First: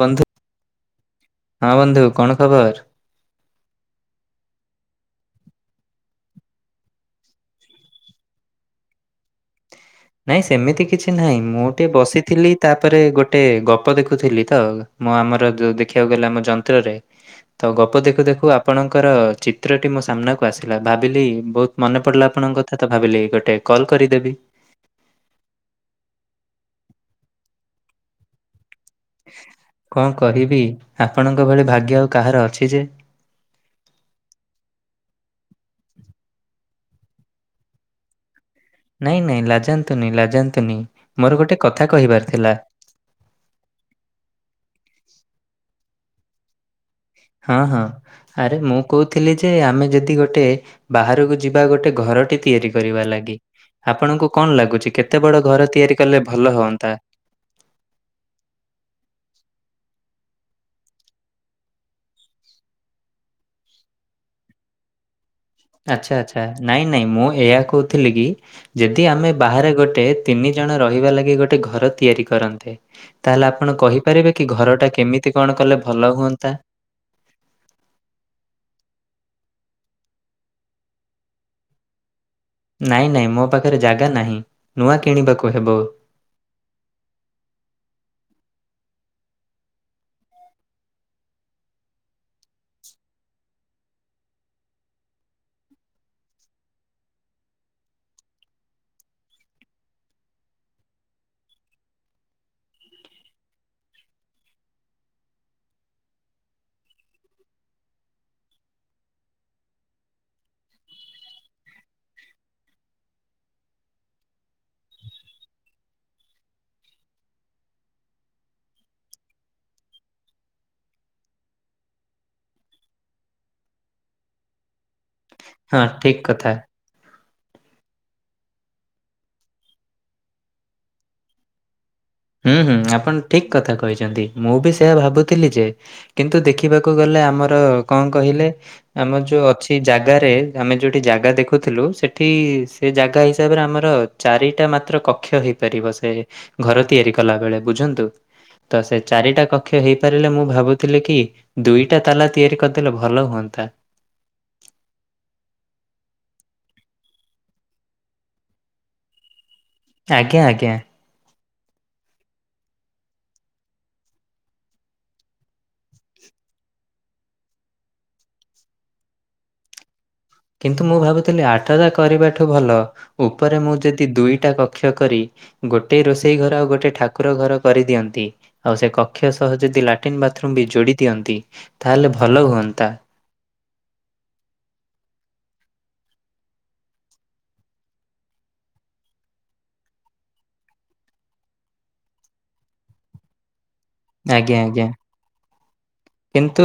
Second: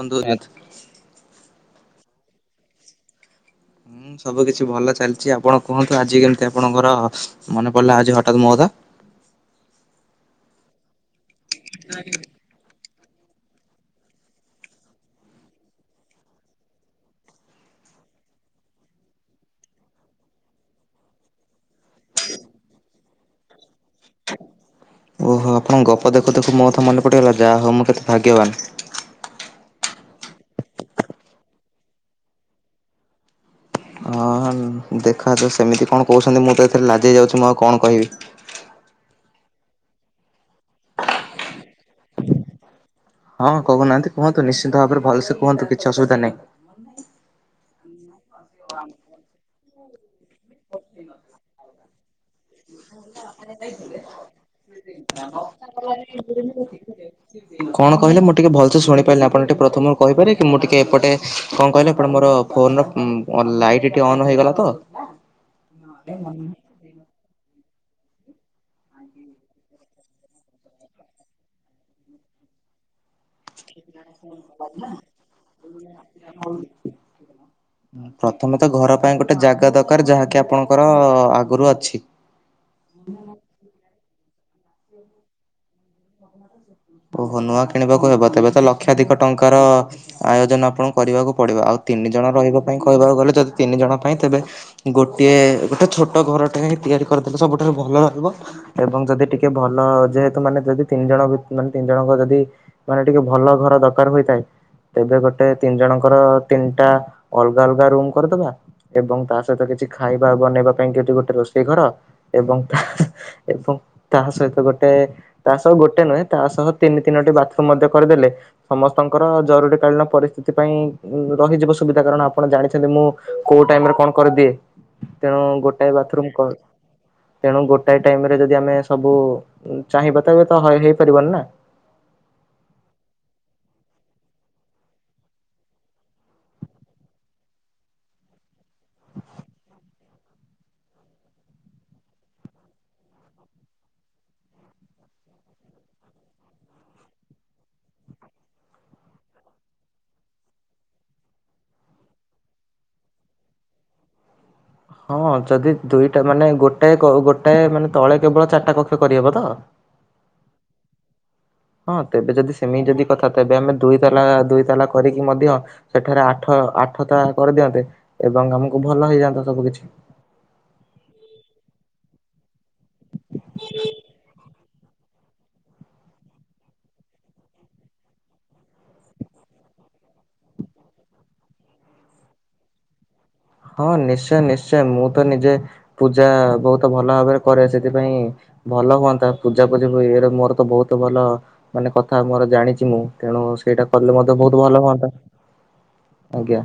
ବନ୍ଧୁ ହଁ ବନ୍ଧୁ କଣ ଖବର? ସବୁ କିିଛି ଭଲ ଚାଲିଛି ଆପଣ କୁହନ୍ତୁ ଆଜି କେମିତି ଆପଣଙ୍କର ମନେ ପଡିଲା ଆଜି ହଠାତ ମୋ କଥା? ନାଇଁ ସେମିତି କିଛି ନାହିଁ ମୁଁ ଟିକେ ବସିଥିଲି। ତାପରେ ଗୋଟେ ଗପ ଦେଖୁଥିଲି ତ ମୁଁ ଆମର ଯୋଉ ଦେଖିବାକୁ ଗଲେ ଆମ ଯନ୍ତ୍ରରେ। ତ ଗପ ଦେଖୁ ଦେଖୁ ଆପଣଙ୍କର ଚିତ୍ରଟି ମୋ ସାମ୍ନାକୁ ଆସିଲା ଭାବିଲି ବହୁତ ମନେ ପଡ଼ିଲା ଆପଣଙ୍କ କଥା ତ ଭାବିଲି ଗୋଟେ କଲ୍ କରିଦେବି। ଆଉ ଆପଣଙ୍କ ଗପ ଦେଖୁ ଦେଖୁ ମୋ କଥା ମନେ ପଡିଗଲା ଯାହା ହଉ ମୁଁ କେତେ ଭାଗ୍ୟବାନ୍। କଣ କହିବି ଆପଣଙ୍କ ଭଳି ଭାଗ୍ୟ ଆଉ କାହାର ଅଛି ଯେ। ଅଁ ଦେଖ ତୁ ସେମିତି କଣ କହୁଛନ୍ତି ମୁଁ ତ ଏଥିରେ ଲାଜେଇ ଯାଉଛି ମୁଁ ଆଉ କଣ କହିବି। ନାଇଁ ନାଇଁ ଲାଜାନ୍ତୁନି ଲାଜାନ୍ତୁନି ମୋର ଗୋଟେ କଥା କହିବାର ଥିଲା। ହଁ କହୁନାହାନ୍ତି କୁହନ୍ତୁ ନିଶ୍ଚିତ ଭାବରେ ଭଲ ସେ କୁହନ୍ତୁ କିଛି ଅସୁବିଧା ନାହିଁ। ହଁ ହଁ ଆରେ ମୁଁ କହୁଥିଲି ଯେ ଆମେ ଯଦି ଗୋଟେ ବାହାରକୁ ଯିବା ଗୋଟେ ଘର ଟିିଏ ତିଆରି କରିବା ଲାଗି ଆପଣଙ୍କୁ କଣ ଲାଗୁଛି କେତେ ବଡ ଘର ତିଆରି କଲେ ଭଲ ହୁଅନ୍ତା। କଣ କହିଲେ ମୁଁ ଟିକେ ଭଲସେ ଶୁଣିପାରିଲିନି ଆପଣ ଟିକେ ପ୍ରଥମରୁ କହିପାରିବେ କି ମୁଁ ଟିକେ ଏପଟେ କଣ କହିଲେ ଆପଣ ମୋର ଫୋନର ଉମ ଲାଇଟ୍ ଟି ଅନ୍ ହେଇଗଲା ତ। ଆଚ୍ଛା ଆଚ୍ଛା ନାଇଁ ନାଇଁ ମୁଁ ଏହିୟା କହୁଥିଲି କି? ଯଦି ଆମେ ବାହାରେ ଗୋଟେ ତିନି ଜଣ ରହିବା ଲାଗି ଗୋଟେ ଘର ତିଆରି କରନ୍ତେ। ତାହେଲେ ଆପଣ କହିପାରିବେ କି ଘରଟା କେମିତି କଣ କଲେ ଭଲ ହୁଅନ୍ତା। ପ୍ରଥମେ ତ ଘର ପାଇଁ ଗୋଟେ ଜାଗା ଦରକାର ଯାହାକି ଆପଣଙ୍କର ଆଗରୁ ଅଛି। ନାଇଁ ନାଇଁ ମୋ ପାଖରେ ଜାଗା ନାହିଁ ନୂଆ କିଣିବାକୁ ହେବ। କଣ ନା କହୁଚ। ଓହୋ ନୂଆ କିଣିବାକୁ ହେବ ତେବେ ତ ଲକ୍ଷାଧିକ ଟଙ୍କାର ଆୟୋଜନ ଆପଣଙ୍କୁ କରିବାକୁ ପଡିବ ଆଉ ତିନି ଜଣ ରହିବା ପାଇଁ କହିବାକୁ ଗଲେ ଯଦି ତିନି ଜଣ ପାଇଁ ତେବେ ଗୋଟିଏ ଗୋଟେ ଛୋଟ ଘରଟା ହିଁ ତିଆରି କରିଦେଲେ ସବୁଠାରୁ ଭଲ ରହିବ। ଏବଂ ଯଦି ଟିକେ ଭଲ ଯେହେତୁ ମାନେ ଯଦି ତିନି ଜଣ ଭି ମାନେ ତିନି ଜଣଙ୍କ ଯଦି ମାନେ ଟିକେ ଭଲ ଘର ଦରକାର ହୋଇଥାଏ। ତେବେ ଗୋଟେ ତିନି ଜଣଙ୍କର ତିନିଟା ଅଲଗା ଅଲଗା ରୁମ୍ କରିଦବା। ଏବଂ ତା ସହିତ କିଛି ଖାଇବା ବନେଇବା ପାଇଁ ସେଠି ଗୋଟେ ରୋଷେଇ ଘର ଏବଂ ତା ଏବଂ ତା ସହିତ ଗୋଟେ ତା ସହ ଗୋଟେ ନୁହେଁ। ତା ସହ ତିନି ତିନୋଟି ବାଥରୁମ୍ ମଧ୍ୟ କରିଦେଲେ। ସମସ୍ତଙ୍କର ଜରୁରୀ କାଳୀନ ପରିସ୍ଥିତି ପାଇଁ ରହିଯିବ ସୁବିଧା କାରଣ ଆପଣ ଜାଣିଛନ୍ତି ମୁଁ କୋଉ ଟାଇମରେ କଣ କରିଦିଏ ତେଣୁ ହଁ ଗୋଟାଏ ଠିକ୍ ବାଥରୁମ୍ କଥା। କର ତେଣୁ ଗୋଟାଏ ଟାଇମ ରେ ଯଦି ଆମେ ସବୁ ଚାହିଁବାତ ତ ହଏ ହେଇପାରିବନି ନା। ହୁଁ ହୁଁ ଆପଣ ଠିକ୍ କଥା କହିଛନ୍ତି ମୁଁ ବି ସେଆ ଭାବୁଥିଲି ଯେ? କିନ୍ତୁ ଦେଖିବାକୁ ଗଲେ ଆମର କଣ କହିଲେ? ଆମର ଯୋଉ ଅଛି ଜାଗାରେ ଆମେ ଯୋଉଠି ଜାଗା ଦେଖୁଥିଲୁ ସେଠି ସେ ଜାଗା ହିସାବରେ ଆମର ଚାରିଟା ମାତ୍ର କକ୍ଷ ହେଇପାରିବ ସେ ଘର ତିଆରି କଲା ବେଳେ ବୁଝନ୍ତୁ? ତ ସେ ଚାରିଟା କକ୍ଷ ହେଇପାରିଲେ ମୁଁ ଭାବୁଥିଲି କି ଦୁଇଟା ତାଲା ତିଆରି କରିଦେଲେ ଭଲ ହୁଅନ୍ତା। ହଁ ଯଦି ଦୁଇଟା ମାନେ ଗୋଟଏ ଗୋଟାଏ ମାନେ ତଳେ କେବଳ ଚାରିଟା କକ୍ଷ କରିହେବ ତ? ଆଜ୍ଞା ଆଜ୍ଞା। ହଁ ତେବେ ଯଦି ସେମିତି ଯଦି କଥା ତେବେ ଆମେ ଦୁଇ ତାଲା ଦୁଇ ତାଲା କରିକି ମଧ୍ୟ ସେଠାରେ ଆଠ ଆଠତାଲା କରିଦିଅନ୍ତେ ଏବଂ ଆମକୁ ଭଲ ହେଇଯାଆନ୍ତା ତ ସବୁ କିଛି। କିନ୍ତୁ ମୁଁ ଭାବୁଥିଲି ଆଠଟା କରିବାଠୁ ଭଲ ଉପରେ ମୁଁ ଯଦି ଦୁଇଟା କକ୍ଷ କରି ଗୋଟିଏ ରୋଷେଇ ଘର ଆଉ ଗୋଟେ ଠାକୁର ଘର କରିଦିଅନ୍ତି ଆଉ ସେ କକ୍ଷ ସହ ଯଦି ଲାଟିନ୍ ବାଥରୁମ ବି ଯୋଡି ଦିଅନ୍ତି ତାହେଲେ ଭଲ ହୁଅନ୍ତା। ହଁ ନିଶ୍ଚୟ ନିଶ୍ଚୟ ମୁଁ ତ ନିଜେ ପୂଜା ବହୁତ ଭଲ ଭାବରେ କରେ ସେଥିପାଇଁ ଭଲ ହୁଅନ୍ତା ପୂଜା ପୂଜି ହୁଏ ଏଇରେ ମୋର ତ ବହୁତ ଭଲ ମାନେ କଥା ମୋର ଜାଣିଛି ମୁଁ ତେଣୁ ସେଇଟା କଲେ ମଧ୍ୟ ଆଜ୍ଞା ବହୁତ ଭଲ ଆଜ୍ଞା ହୁଅନ୍ତା। ଆଜ୍ଞା। କିନ୍ତୁ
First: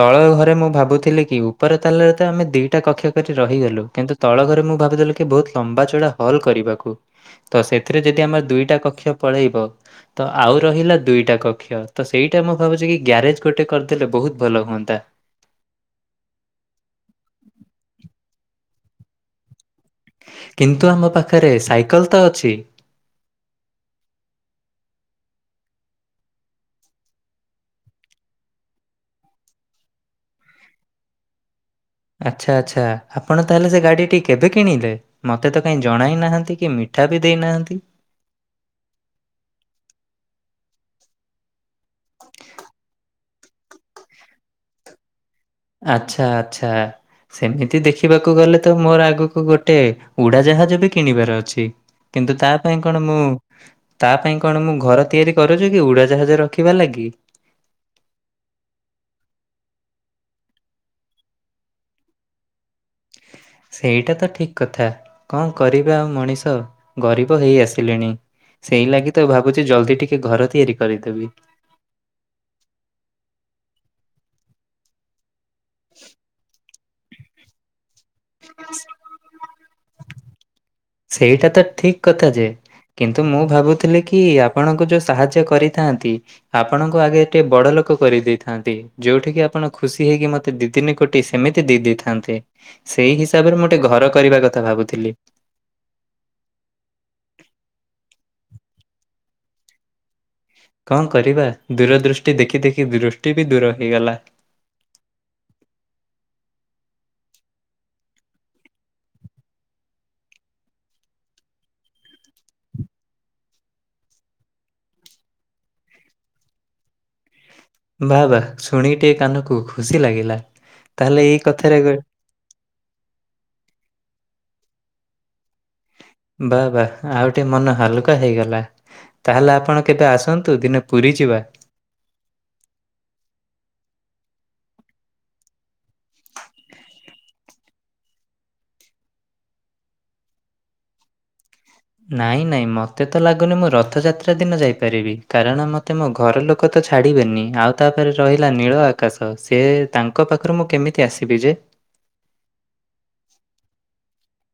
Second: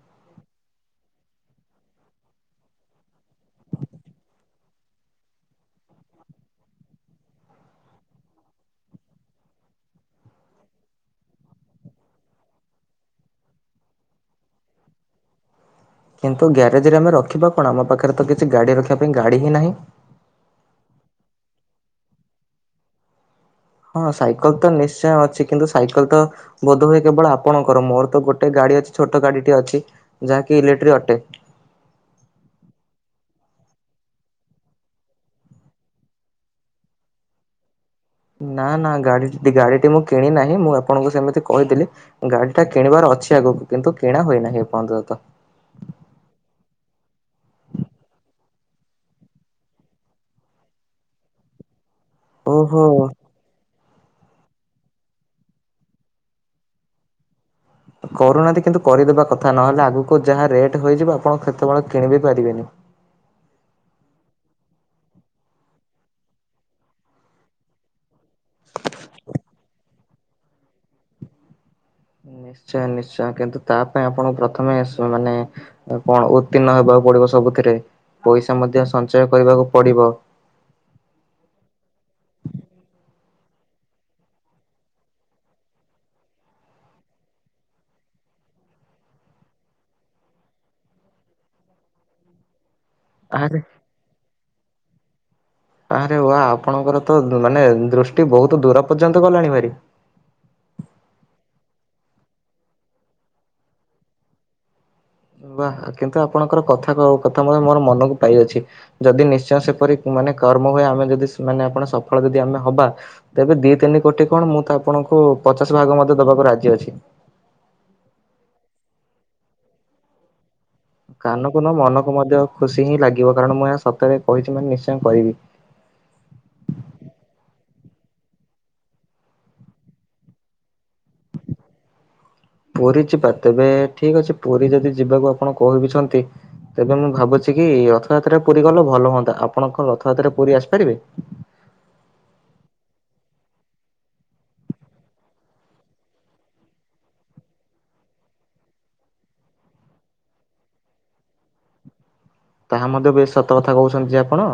ତଳ ଘରେ ମୁଁ ଭାବୁଥିଲି କି ଉପର ତାଲରେ ତ ଆମେ ଦିଇଟା କକ୍ଷ କରି ରହିଗଲୁ କିନ୍ତୁ ତଳ ଘରେ ମୁଁ ଭାବିଥିଲି କି ବହୁତ ଲମ୍ବା ଚଢଡା ହଲ୍ କରିବାକୁ। ତ ସେଥିରେ ଯଦି ଆମର ଦୁଇଟା କକ୍ଷ ପଳେଇବ। ତ ଆଉ ରହିଲା ଦୁଇଟା କକ୍ଷ ତ ସେଇଟା ମୁଁ ଭାବୁଛି କି ଗ୍ୟାରେଜ ଗୋଟେ କରିଦେଲେ ବହୁତ ଭଲ ହୁଅନ୍ତା। ଆପଣ ତ ଗ୍ୟାରେଜରେ ଆମେ ରଖିବା କଣ ଆମ ପାଖରେ ତ କିଛି ଗାଡ଼ି ରଖିବା ପାଇଁ ଗାଡ଼ି ହିଁ ନାହିଁ। କିନ୍ତୁ ଆମ ପାଖରେ ସାଇକେଲ ତ ଅଛି। ହଁ ସାଇକେଲ ତ ନିଶ୍ଚୟ ଅଛି କିନ୍ତୁ ସାଇକେଲ ତ ବୋଧହୁଏ କେବଳ ଆପଣଙ୍କର ମୋର ତ ଗୋଟେ ଗାଡି ଅଛି ଛୋଟ ଗାଡିଟି ଅଛି ଯାହାକି ଇଲେକ୍ଟ୍ରି ଅଟେ। ଆଚ୍ଛା ଆଚ୍ଛା ଆପଣ ତାହେଲେ ସେ ଗାଡ଼ିଟି କେବେ କିଣିଲେ? ମତେ ତ କାହିଁ ଜଣାଇ ନାହାନ୍ତି କି ମିଠା ବି ଦେଇନାହାନ୍ତି। ନା ନା ଗାଡିଟି ଗାଡିଟି ମୁଁ କିଣି ନାହିଁ ମୁଁ ଆପଣଙ୍କୁ ସେମିତି କହିଥିଲି। ଗାଡି ଟା କିଣିବାର ଅଛି ଆଗକୁ କିନ୍ତୁ କିଣା ହୋଇନାହିଁ ଏ ପର୍ଯ୍ୟନ୍ତ। ଆଚ୍ଛା ଆଚ୍ଛା। ସେମିତି ଦେଖିବାକୁ ଗଲେ ତ ମୋର ଆଗକୁ ଗୋଟେ ଉଡାଜାହାଜ ବି କିଣିବାର ଅଛି। କିନ୍ତୁ ତା ପାଇଁ ଓହୋ କଣ ମୁଁ ତା ପାଇଁ କଣ ମୁଁ ଘର ତିଆରି କରୁଛିୁ କି ଉଡ଼ାଜାହାଜ ରଖିବା ଲାଗି? କରୁନାହାନ୍ତି କିନ୍ତୁ କରିଦେବା କଥା ନହେଲେ ଆଗକୁ ଯାହା ରେଟ୍ ହେଇଯିବ ଆପଣ କେତେବେଳେ କିଣିବି ପାରିବେନି? ସେଇଟା ତ ଠିକ କଥା। କଣ କରିବା ଆଉ ମଣିଷ ଗରିବ ହେଇ ଆସିଲେଣି। ସେଇ ଲାଗି ତ ଭାବୁଛି ଜଲ୍ଦି ଟିକେ ଘର ତିଆରି କରିଦେବି। ନିଶ୍ଚୟ ନିଶ୍ଚୟ କିନ୍ତୁ ତା ପାଇଁ ଆପଣଙ୍କୁ ପ୍ରଥମେ ସ-ମାନେ କଣ ଉତ୍ତୀର୍ଣ୍ଣ ହେବାକୁ ପଡିବ ସବୁଥିରେ ପଇସା ମଧ୍ୟ ସଞ୍ଚୟ କରିବାକୁ ପଡିବ। ସେଇଟା ତ ଠିକ କଥା ଯେ କିନ୍ତୁ, ମୁଁ ଭାବୁଥିଲି କି ଆପଣଙ୍କୁ ଯେଉଁ ସାହାଯ୍ୟ କରିଥାନ୍ତି? ଆପଣଙ୍କୁ ଆଗେ ଟିକେ ବଡ ଲୋକ କରିଦେଇଥାନ୍ତି। ଯୋଉଠିକି ଆପଣ ଖୁସି ହେଇକି ମତେ ଦି ତିନି କୋଟି ସେମିତି ଦେଇ ଦେଇଥାନ୍ତେ। ସେଇ ଆରେ ହିସାବରେ ମୁଁ ଟେ ଘର କରିବା କଥା ଭାବୁଥିଲି। ଆରେ ୱା ଆପଣଙ୍କର ତ ମାନେ ଦୃଷ୍ଟି ବହୁତ ଦୂର ପର୍ଯ୍ୟନ୍ତ ଗଲାଣି ଭାରି। କଣ କରିବା ଦୂର ଦୁଷ୍ଟି ଦେଖି ଦେଖି ଦୁଷ୍ଟି ବି ଦୂର ହେଇଗଲା। ବା କିନ୍ତୁ ଆପଣଙ୍କର କଥା କଥା ମଧ୍ୟ ମୋର ମନକୁ ପାଇଅଛି। ଯଦି ନିଶ୍ଚୟ ସେପରି ମାନେ କର୍ମ ହୁଏ ଆମେ ଯଦି ମାନେ ଆପଣ ସଫଳ ଯଦି ଆମେ ହବା ତେବେ ଦି ତିନି କୋଟି କଣ ମୁଁ ତ ଆପଣଙ୍କୁ ପଚାଶ ଭାଗ ମଧ୍ୟ ଦବାକୁ ରାଜି ଅଛି। ବା ବା ଶୁଣି ଟିକେ କାନକୁ ଖୁସି ଲାଗିଲା ତାହେଲେ ଏଇ କାନକୁ ନୁହଁ କଥାରେ ମନକୁ ମଧ୍ୟ ଖୁସି ହିଁ ଲାଗିବ କାରଣ ମୁଁ ଏହା ସତରେ କହିଛି ମାନେ ନିଶ୍ଚୟ କରିବି। ବା ବା ଆଉ ଟେ ମନ ହାଲୁକା ହେଇଗଲା। ତାହେଲେ ଆପଣ କେବେ ଆସନ୍ତୁ ଦିନେ ପୁରୀ ଯିବା। ପୁରୀ ଯିବା ତେବେ ଠିକ ଅଛି ପୁରୀ ଯଦି ଯିବାକୁ ଆପଣ କହିବିଛନ୍ତି ତେବେ ମୁଁ ଭାବୁଛି କି ରଥଯାତ୍ରାରେ ପୁରୀ ଗଲେ ଭଲ ହୁଅନ୍ତା ଆପଣ କଣ ରଥଯାତ୍ରାରେ ପୁରୀ ଆସିପାରିବେ? ନାଇଁ ନାଇଁ ମୋତେ ତ ଲାଗୁନି ମୁଁ ରଥଯାତ୍ରା ଦିନ ଯାଇପାରିବି କାରଣ ମ ତେ ମୋ ଘର ଲୋକ ତ ଛାଡିବେନି ଆଉ ତାପରେ ରହିଲା ନୀଳ ଆକାଶ ସେ ତାଙ୍କ ପାଖରୁ ମୁଁ କେମିତି ଆସିବି ଯେ? ତାହା ମଧ୍ୟ ବେଶ ସତ କଥା କହୁଛନ୍ତି ଯେ ଆପଣ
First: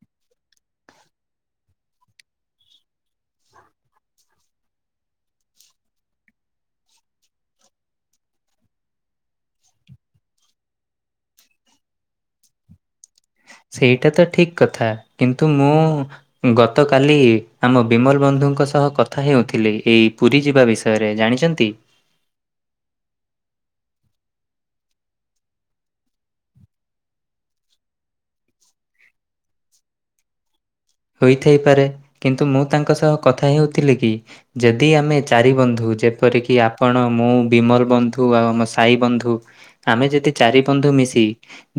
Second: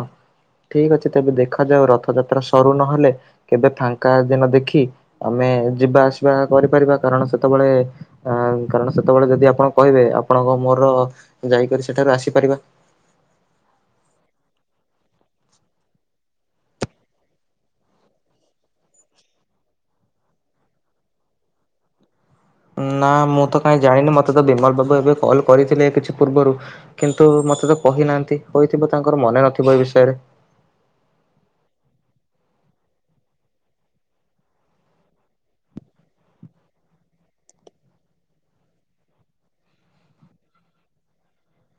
ଠିକ ଅଛି ତେବେ ଦେଖାଯାଉ ରଥଯାତ୍ରା ସରୁ ନହେଲେ। କେବେ ଫାଙ୍କା ଦିନ ଦେଖି ଆମେ ଯିବା ଆସିବା କରିପାରିବା କାରଣ ସେତେବେଳେ ଅ କାରଣ ସେତେବେଳେ ଯଦି ଆପଣ କହିବେ ଆପଣଙ୍କ ମୋର ଯାଇକରି ସେଠାରୁ ଆସିପାରିବା। ସେଇଟା ତ ଠିକ କଥା କିନ୍ତୁ ମୁଁ ଗତକାଲି ଆମ ବିମଲ ବନ୍ଧୁଙ୍କ ସହ କଥା ହେଉଥିଲେ ଏଇ ପୁରୀ ଯିବା ବିଷୟ ରେ ଜାଣିଛନ୍ତି? ନା ମୁଁ ତ କାହିଁ ଜାଣିନି ମତେ ତ ବିମଲ ବାବୁ ଏବେ କଲ୍ କରିଥିଲେ କିଛି ପୂର୍ବରୁ କିନ୍ତୁ ମତେ ତ କହି ନାହାନ୍ତି କହିଥିବ ତାଙ୍କର ମନେ ନଥିବ ଏ ବିଷୟରେ। ହୋଇଥାଇପାରେ କିନ୍ତୁ ମୁଁ ତାଙ୍କ ସହ କଥା ହେଉଥିଲି କି ଯଦି ଆମେ ଚାରି ବନ୍ଧୁ ଯେପରିକି ଆପଣ ମୁଁ ବିମଲ ବନ୍ଧୁ ଆଉ ଆମ ସାଇ ବନ୍ଧୁ। ଆମେ ଯଦି ଚାରି ବନ୍ଧୁ ମିଶି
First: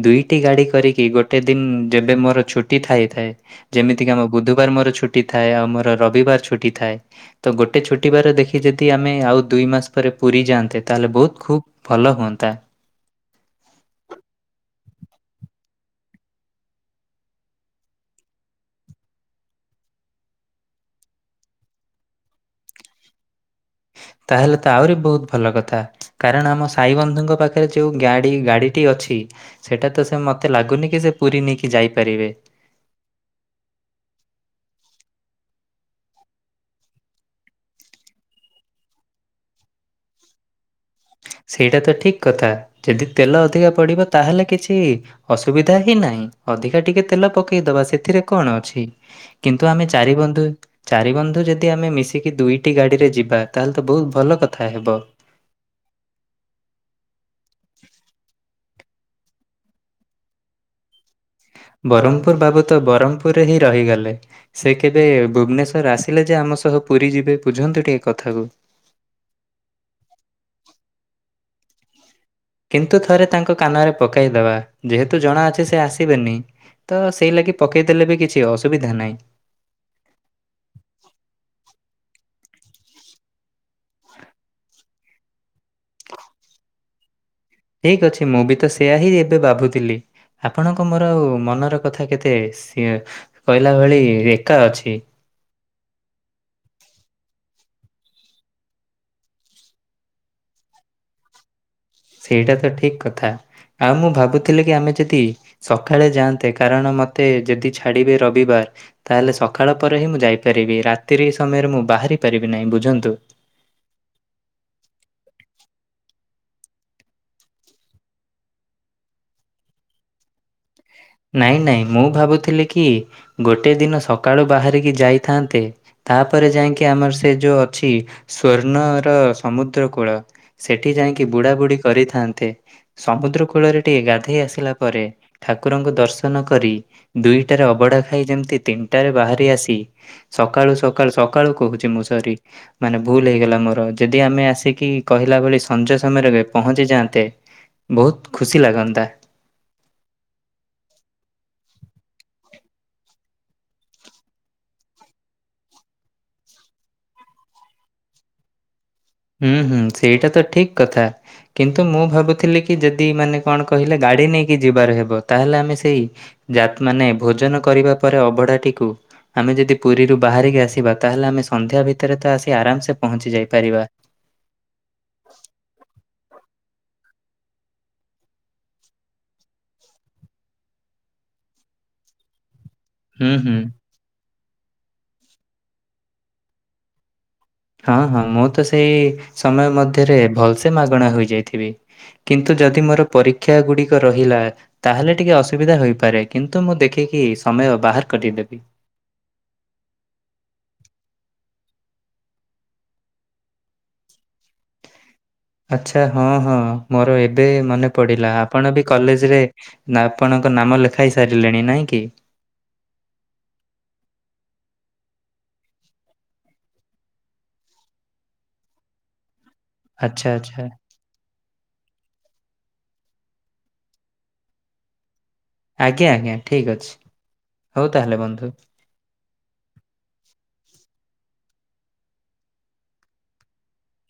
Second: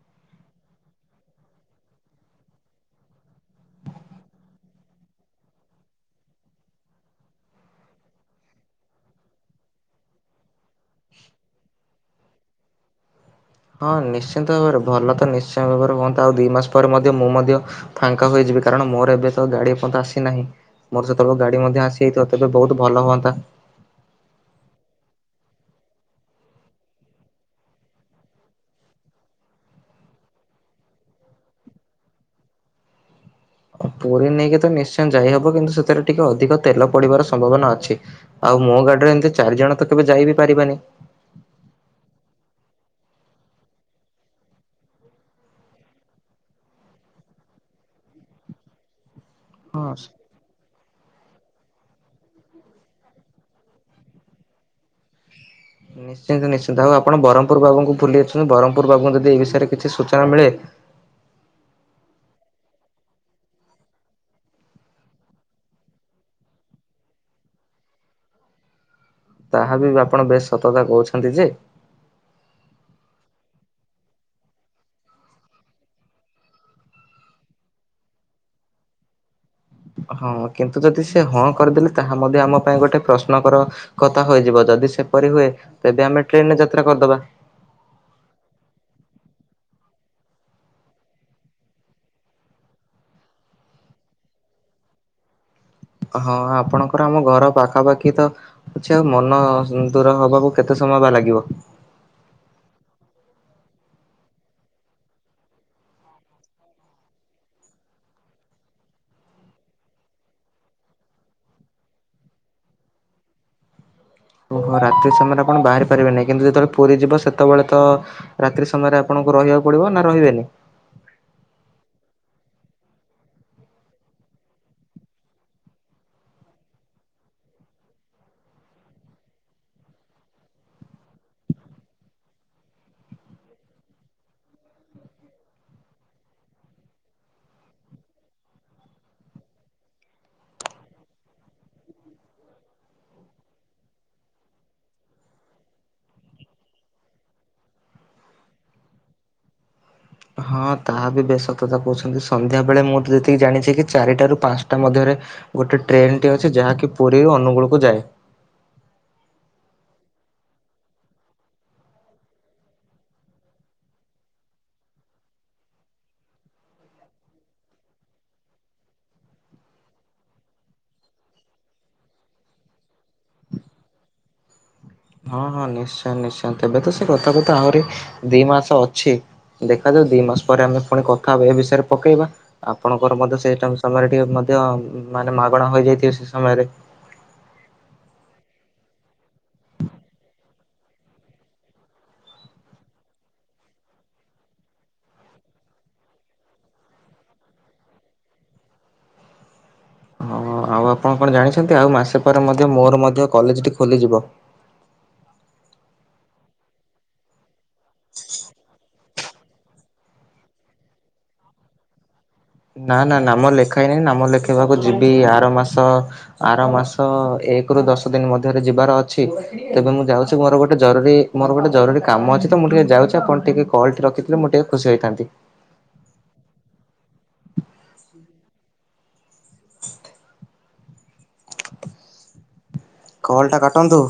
ଦୁଇଟି ଗାଡି କରିକି ଗୋଟେ ଦିନ ଯେବେ ମୋର ଛୁଟି ଥାଇଥାଏ। ଯେମିତିକି ଆମ ବୁଧବାର ମୋର ଛୁଟି ଥାଏ ଆଉ ମୋର ରବିବାର ଛୁଟି ଥାଏ। ତ ଗୋଟେ ଛୁଟିବାର ଦେଖି ଯଦି ଆମେ ଆଉ ଦୁଇ ମାସ ପରେ ପୁରୀ ଯାଆନ୍ତେ ତାହେଲେ ବହୁତ ଖୁବ୍ ଭଲ ହୁଅନ୍ତା। ହଁ ନିଶ୍ଚିନ୍ତ ଭାବରେ ଭଲ ତ ନିଶ୍ଚିୟ ଭାବରେ ହୁଅ ନ୍ତତା ଆଉ ଦୁଇ ମାସ ପରେ ମଧ୍ୟ ମୁଁ ମଧ୍ୟ ଫାଙ୍କା ହୋଇଯିବି କାରଣ ମୋର ଏବେ ତ ଗାଡି ପଦଶୀ ଆସିନାହିଁ। ମୋର ସେତେବେଳେ ଗାଡ଼ି ମଧ୍ୟ ଆସିଯାଇଥିବ ତେବେ ବହୁତ ଭଲ ହୁଅନ୍ତା। ତାହାଲେ ତ ଆହୁରି ଭଲ କଥା। କାରଣ ଆମ ସାଇ ବନ୍ଧୁଙ୍କ ପାଖରେ ଯୋଉ ଗାଡି ଗାଡିଟି ଅଛି ସେଇଟା ତ ସେ ମତେ ଲାଗୁନି କି ସେ ପୁରୀ ନେଇକି ଯାଇପାରିବେ। ପୁରୀ ନେଇକି ତ ନିଶ୍ଚୟ ଯାଇହବ କିନ୍ତୁ ସେଥିରେ ଟିକେ ଅଧିକ ତେଲ ପଡିବାର ସମ୍ଭାବନା ଅଛି। ଆଉ ମୋ ଗାଡିରେ ଏମିତି ଚାରି ଜଣ ତ କେବେ ଯାଇ ବିି ପାରିବାନି। ସେଇଟା ତ ଠିକ କଥା ଯଦି ତେଲ ଅଧିକା ପଡିବ ତାହେଲେ କିଛି ଅସୁବିଧା ହିଁ ନାହିଁ ଅଧିକା ଟିକେ ତେଲ ପକେଇ ଦବା ସେଥିରେ କଣ ଅଛି। କିନ୍ତୁ ଆମେ ହଁ ଚାରି ବନ୍ଧୁ ଚାରି ବନ୍ଧୁ ଯ ଯଦି ଆମେ ମିଶିକି ଦୁଇଟି ଗାଡ଼ିରେ ଯିବା ତାହାଲେ ତ ବହୁତ ଭଲ କଥା ହେବ। ନିଶ୍ଚିନ୍ତ ନିଶ୍ଚିନ୍ତ ଆଉ ଆପଣ ବରମ ପୁରବାବୁଙ୍କୁ ପୁଲିଅଛନ୍ ବ୍ରହ୍ମପୁର ପୂର୍ବଙ୍କୁ ଯଦି ଏ ବିଷୟରେ କିଛି ସୂଚନା ମିଳେ ବ୍ରହ୍ମପୁର ବାବୁ ତ ବ୍ରହ୍ମପୁରରେ ହିଁ ରହିଗଲେ। ସେ କେବେ ଭୁବନେଶ୍ଵ ର ଆସିଲେ ଯେ ଆମ ସହ ପୁରୀ ଯିବେ ବୁଝନ୍ତୁ ଟିକେ କଥାକୁ। ତାହା ବି ଆପଣ ବେଶ ସତ କତା କହୁଛନ୍ତି ଯେ କିନ୍ତୁ ଥରେ ତାଙ୍କ କାନରେ ପକାଇଦବା ଯେହେତୁ ଜଣା ଅଛି ସେ ଆସିବେନି। ତ ସେଇ ଲାଗି ପକେଇଦେଲେ ବି କିଛି ଅସୁବିଧା ନାହିଁ। ହଁ କିନ୍ତୁ ଯଦି ସେ ହଁ କରିଦେଲେ ତାହା ମଧ୍ୟ ଆମ ପାଇଁ ଗୋଟେ ପ୍ରଶ୍ନ କର କଥା ହୋଇଯିବ ଯଦି ସେପରି ହୁଏ ତେବେ ଆମେ ଟ୍ରେନରେ ଯାତ୍ରା କରିଦବା। ଠିକ ଅଛି ମୁଁ ବି ତ ସେୟା ହିଁ ଏବେ ଭାବୁଥିଲି! ଆପଣଙ୍କ ମୋର ଆଉ ମନର କଥା କେତେ ସେଇଆ କହିଲା ଭଳି ଏକା ଅଛି। ହଁ ଆପଣଙ୍କର ଆମ ଘର ପାଖାପାଖି ତ କିଛି ଆଉ ମନ ଦୂର ହବାକୁ କେତେ ସମୟ ବା ଲାଗିବ। ସେଇଟା ତ ଠିକ କଥା ଆଉ ମୁଁ ଭାବୁଥିଲି କି ଆମେ ଯଦି ସକାଳେ ଯାଆନ୍ତେ କାରଣ ମତେ ଯଦି ଛାଡିବେ ରବିବାର ତାହେଲେ ସକାଳ ପରେ ହିଁ ମୁଁ ଯାଇପାରିବି, ରାତ୍ରି ସମୟରେ ମୁଁ ବାହାରି ପାରିବି ନାହିଁ ବୁଝନ୍ତୁ। ଓହୋ ରାତ୍ରୀ ସମୟରେ ଆପଣ ବାହାରି ପାରିବେନାହିଁ କିନ୍ତୁ ଯେତେବେଳେ ପୁରୀ ଯିବ ସେତେବେଳେ ତ ରାତ୍ରି ସମୟରେ ଆପଣଙ୍କୁ ରହିବାକୁ ପଡିବ, ନା ରହିବେନି? ନାଇଁ ନାଇଁ ମୁଁ ଭାବୁଥିଲି କି ଗୋଟେ ଦିନ ସକାଳୁ ବାହାରିକି ଯାଇଥାନ୍ତେ। ତାପରେ ଯାଇକି ଆମର ସେ ଯୋଉ ଅଛି ସ୍ଵର୍ଣ୍ଣର ସମୁଦ୍ର କୂଳ। ସେଠି ଯାଇକି ବୁଡ଼ା ବୁଡୀ କରିଥାନ୍ତେ ସମୁଦ୍ର କୂଳରେ ଟିକେ ଗାଧେଇ ଆସିଲା ପରେ ଠାକୁରଙ୍କୁ ଦର୍ଶନ କରି ଦୁଇଟାରେ ଅବଢା ଖାଇ ଯେମିତି ତିନିଟାରେ ବାହାରି ଆସି ସକାଳୁ ସକାଳୁ ସକାଳୁ କହୁଛି ମୁଁ ସରି ମାନେ ଭୁଲ ହେଇଗଲା ମୋର ଯଦି ଆମେ ଆସିକି କହିଲା ଭଳି ସଞ୍ଜ ସମୟରେ ପହଞ୍ଚି ଯାଆନ୍ତେ? ବହୁତ୍ ଖୁସି ଲାଗନ୍ତା। ହଁ ତାହା ବି ବେଶ ସତ କଥା କହୁଛନ୍ତି ସନ୍ଧ୍ୟା ବେଳେ ମୁଁ ଯେତିକି ଜାଣିଛି କି ଚାରିଟ ରାରୁ ପାଞ୍ଚଟା ମଧ୍ୟରେ ଗୋଟେ ଟ୍ରେନଟିଏ ଅଛି ଯାହାକି ପୁରୀରୁ ଅନୁଗୁଳକୁ ଯାଏ। ହୁଁ ହୁଁ ସେଇଟା ତ ଠିକ୍ କଥା। କିନ୍ତୁ ମୁଁ ଭାବୁଥିଲି କି ଯଦି ମାନେ କଣ କହିଲେ ଗାଡ଼ି ନେଇକି ଯିବାର ହେବ ତାହେଲେ ଆମେ ସେଇ ଯାତ ମାନେ ଭୋଜନ କରିବା ପରେ ଅବଢାଟିକୁ ଆମେ ଯଦି ପୁରୀରୁ ବାହାରିକି ଆସିବା ତାହେଲେ ଆମେ ସନ୍ଧ୍ୟା ଭିତରେ ତ ଆସି ଆରାମସେ ପହଞ୍ଚି ଯାଇପାରିବା। ହଁ ହଁ, ନିଶ୍ଚୟ ନିଶ୍ଚୟ, ତେବେ ତ ସେ ରଥ କଥା ଆହୁରି ଦି ମାସ ଅଛି। ଦେଖାଜାଉ ଦି ମାସ ପରେ ଆମେ ପୁଣି କଥା ହବା ଏ ବିଷୟରେ ପକେଇବା। ଆପଣଙ୍କର ହୁଁ ମଧ୍ୟ ହୁଁ ସେଇ ସମୟରେ ଟିକେ ମଧ୍ୟ ମାନେ ମାଗଣା ହେଯାଇଥିବ ସେ ସମୟରେ। ହଁ, ହଁ, ମୁଁ ତ ସେଇ ସମୟ ମଧ୍ୟରେ ଭଲ ସେେ ମାଗଣା ରେ ରହିଯାଇଥିବି। କିନ୍ତୁ, ଯଦି ମୋର ପରୀକ୍ଷା ଗୁଡ଼ିକ ରହିଲା? ତାହେଲେ ଟିକେ ଅସୁବିଧା ହେପାରେ କିନ୍ତୁ ମୁଁ ଦେଖିକି ସମୟ ବାହାର କରିଦେବି। ହଁ ଆଉ ଆପଣ କଣ ଜାଣିଛନ୍ତି ଆଉ ମାସେ ପରେ ମଧ୍ୟ ମୋର ମଧ୍ୟ କଲେଜଟି ଖୋଲିଯିବ। ଆଚ୍ଛା, ହଁ ହଁ ମୋର ଏବେ ମନେ ପଡ଼ିଲା ଆପଣ ବି କଲେଜ ରେ ନା ଆପଣଙ୍କ ନାମ ଲେଖାଇ ସାରିଲେଣି ନାଇଁ କି? ନା, ନା, ନାମ ଲେଖା ହେଇନାହିଁ ନାମ ଲେଖିବାକୁ ଯିବି ଆର ମାସ ଆର ମାସ ଏକ ରୁ ଦଶ ଦିନ ମଧ୍ୟରେ ଯିବାର ଅ ତେବେ ମୁଁ ଆଚ୍ଛା ଯାଉଛି ମୋର ଆଚ୍ଛା ଗୋଟେ ଜରୁରୀ ମୋର ଗୋଟେ ଜରୁରୀ କାମ ଅଛି ତ ମୁଁ ଟିକିଏ ଯାଉଛି ଆପଣ ଟିକେ କଲଟି ରିଥିଲେ ମୁ ଟିକିେ ଖୁସି ହୋଇଥାନ୍ତି। ଆଜ୍ଞା ଆଜ୍ଞା ଠିକ ଅଛି ହଉ ତାହେଲେ ବନ୍ଧୁ! କଲ ଟା କାଟନ୍ତୁ।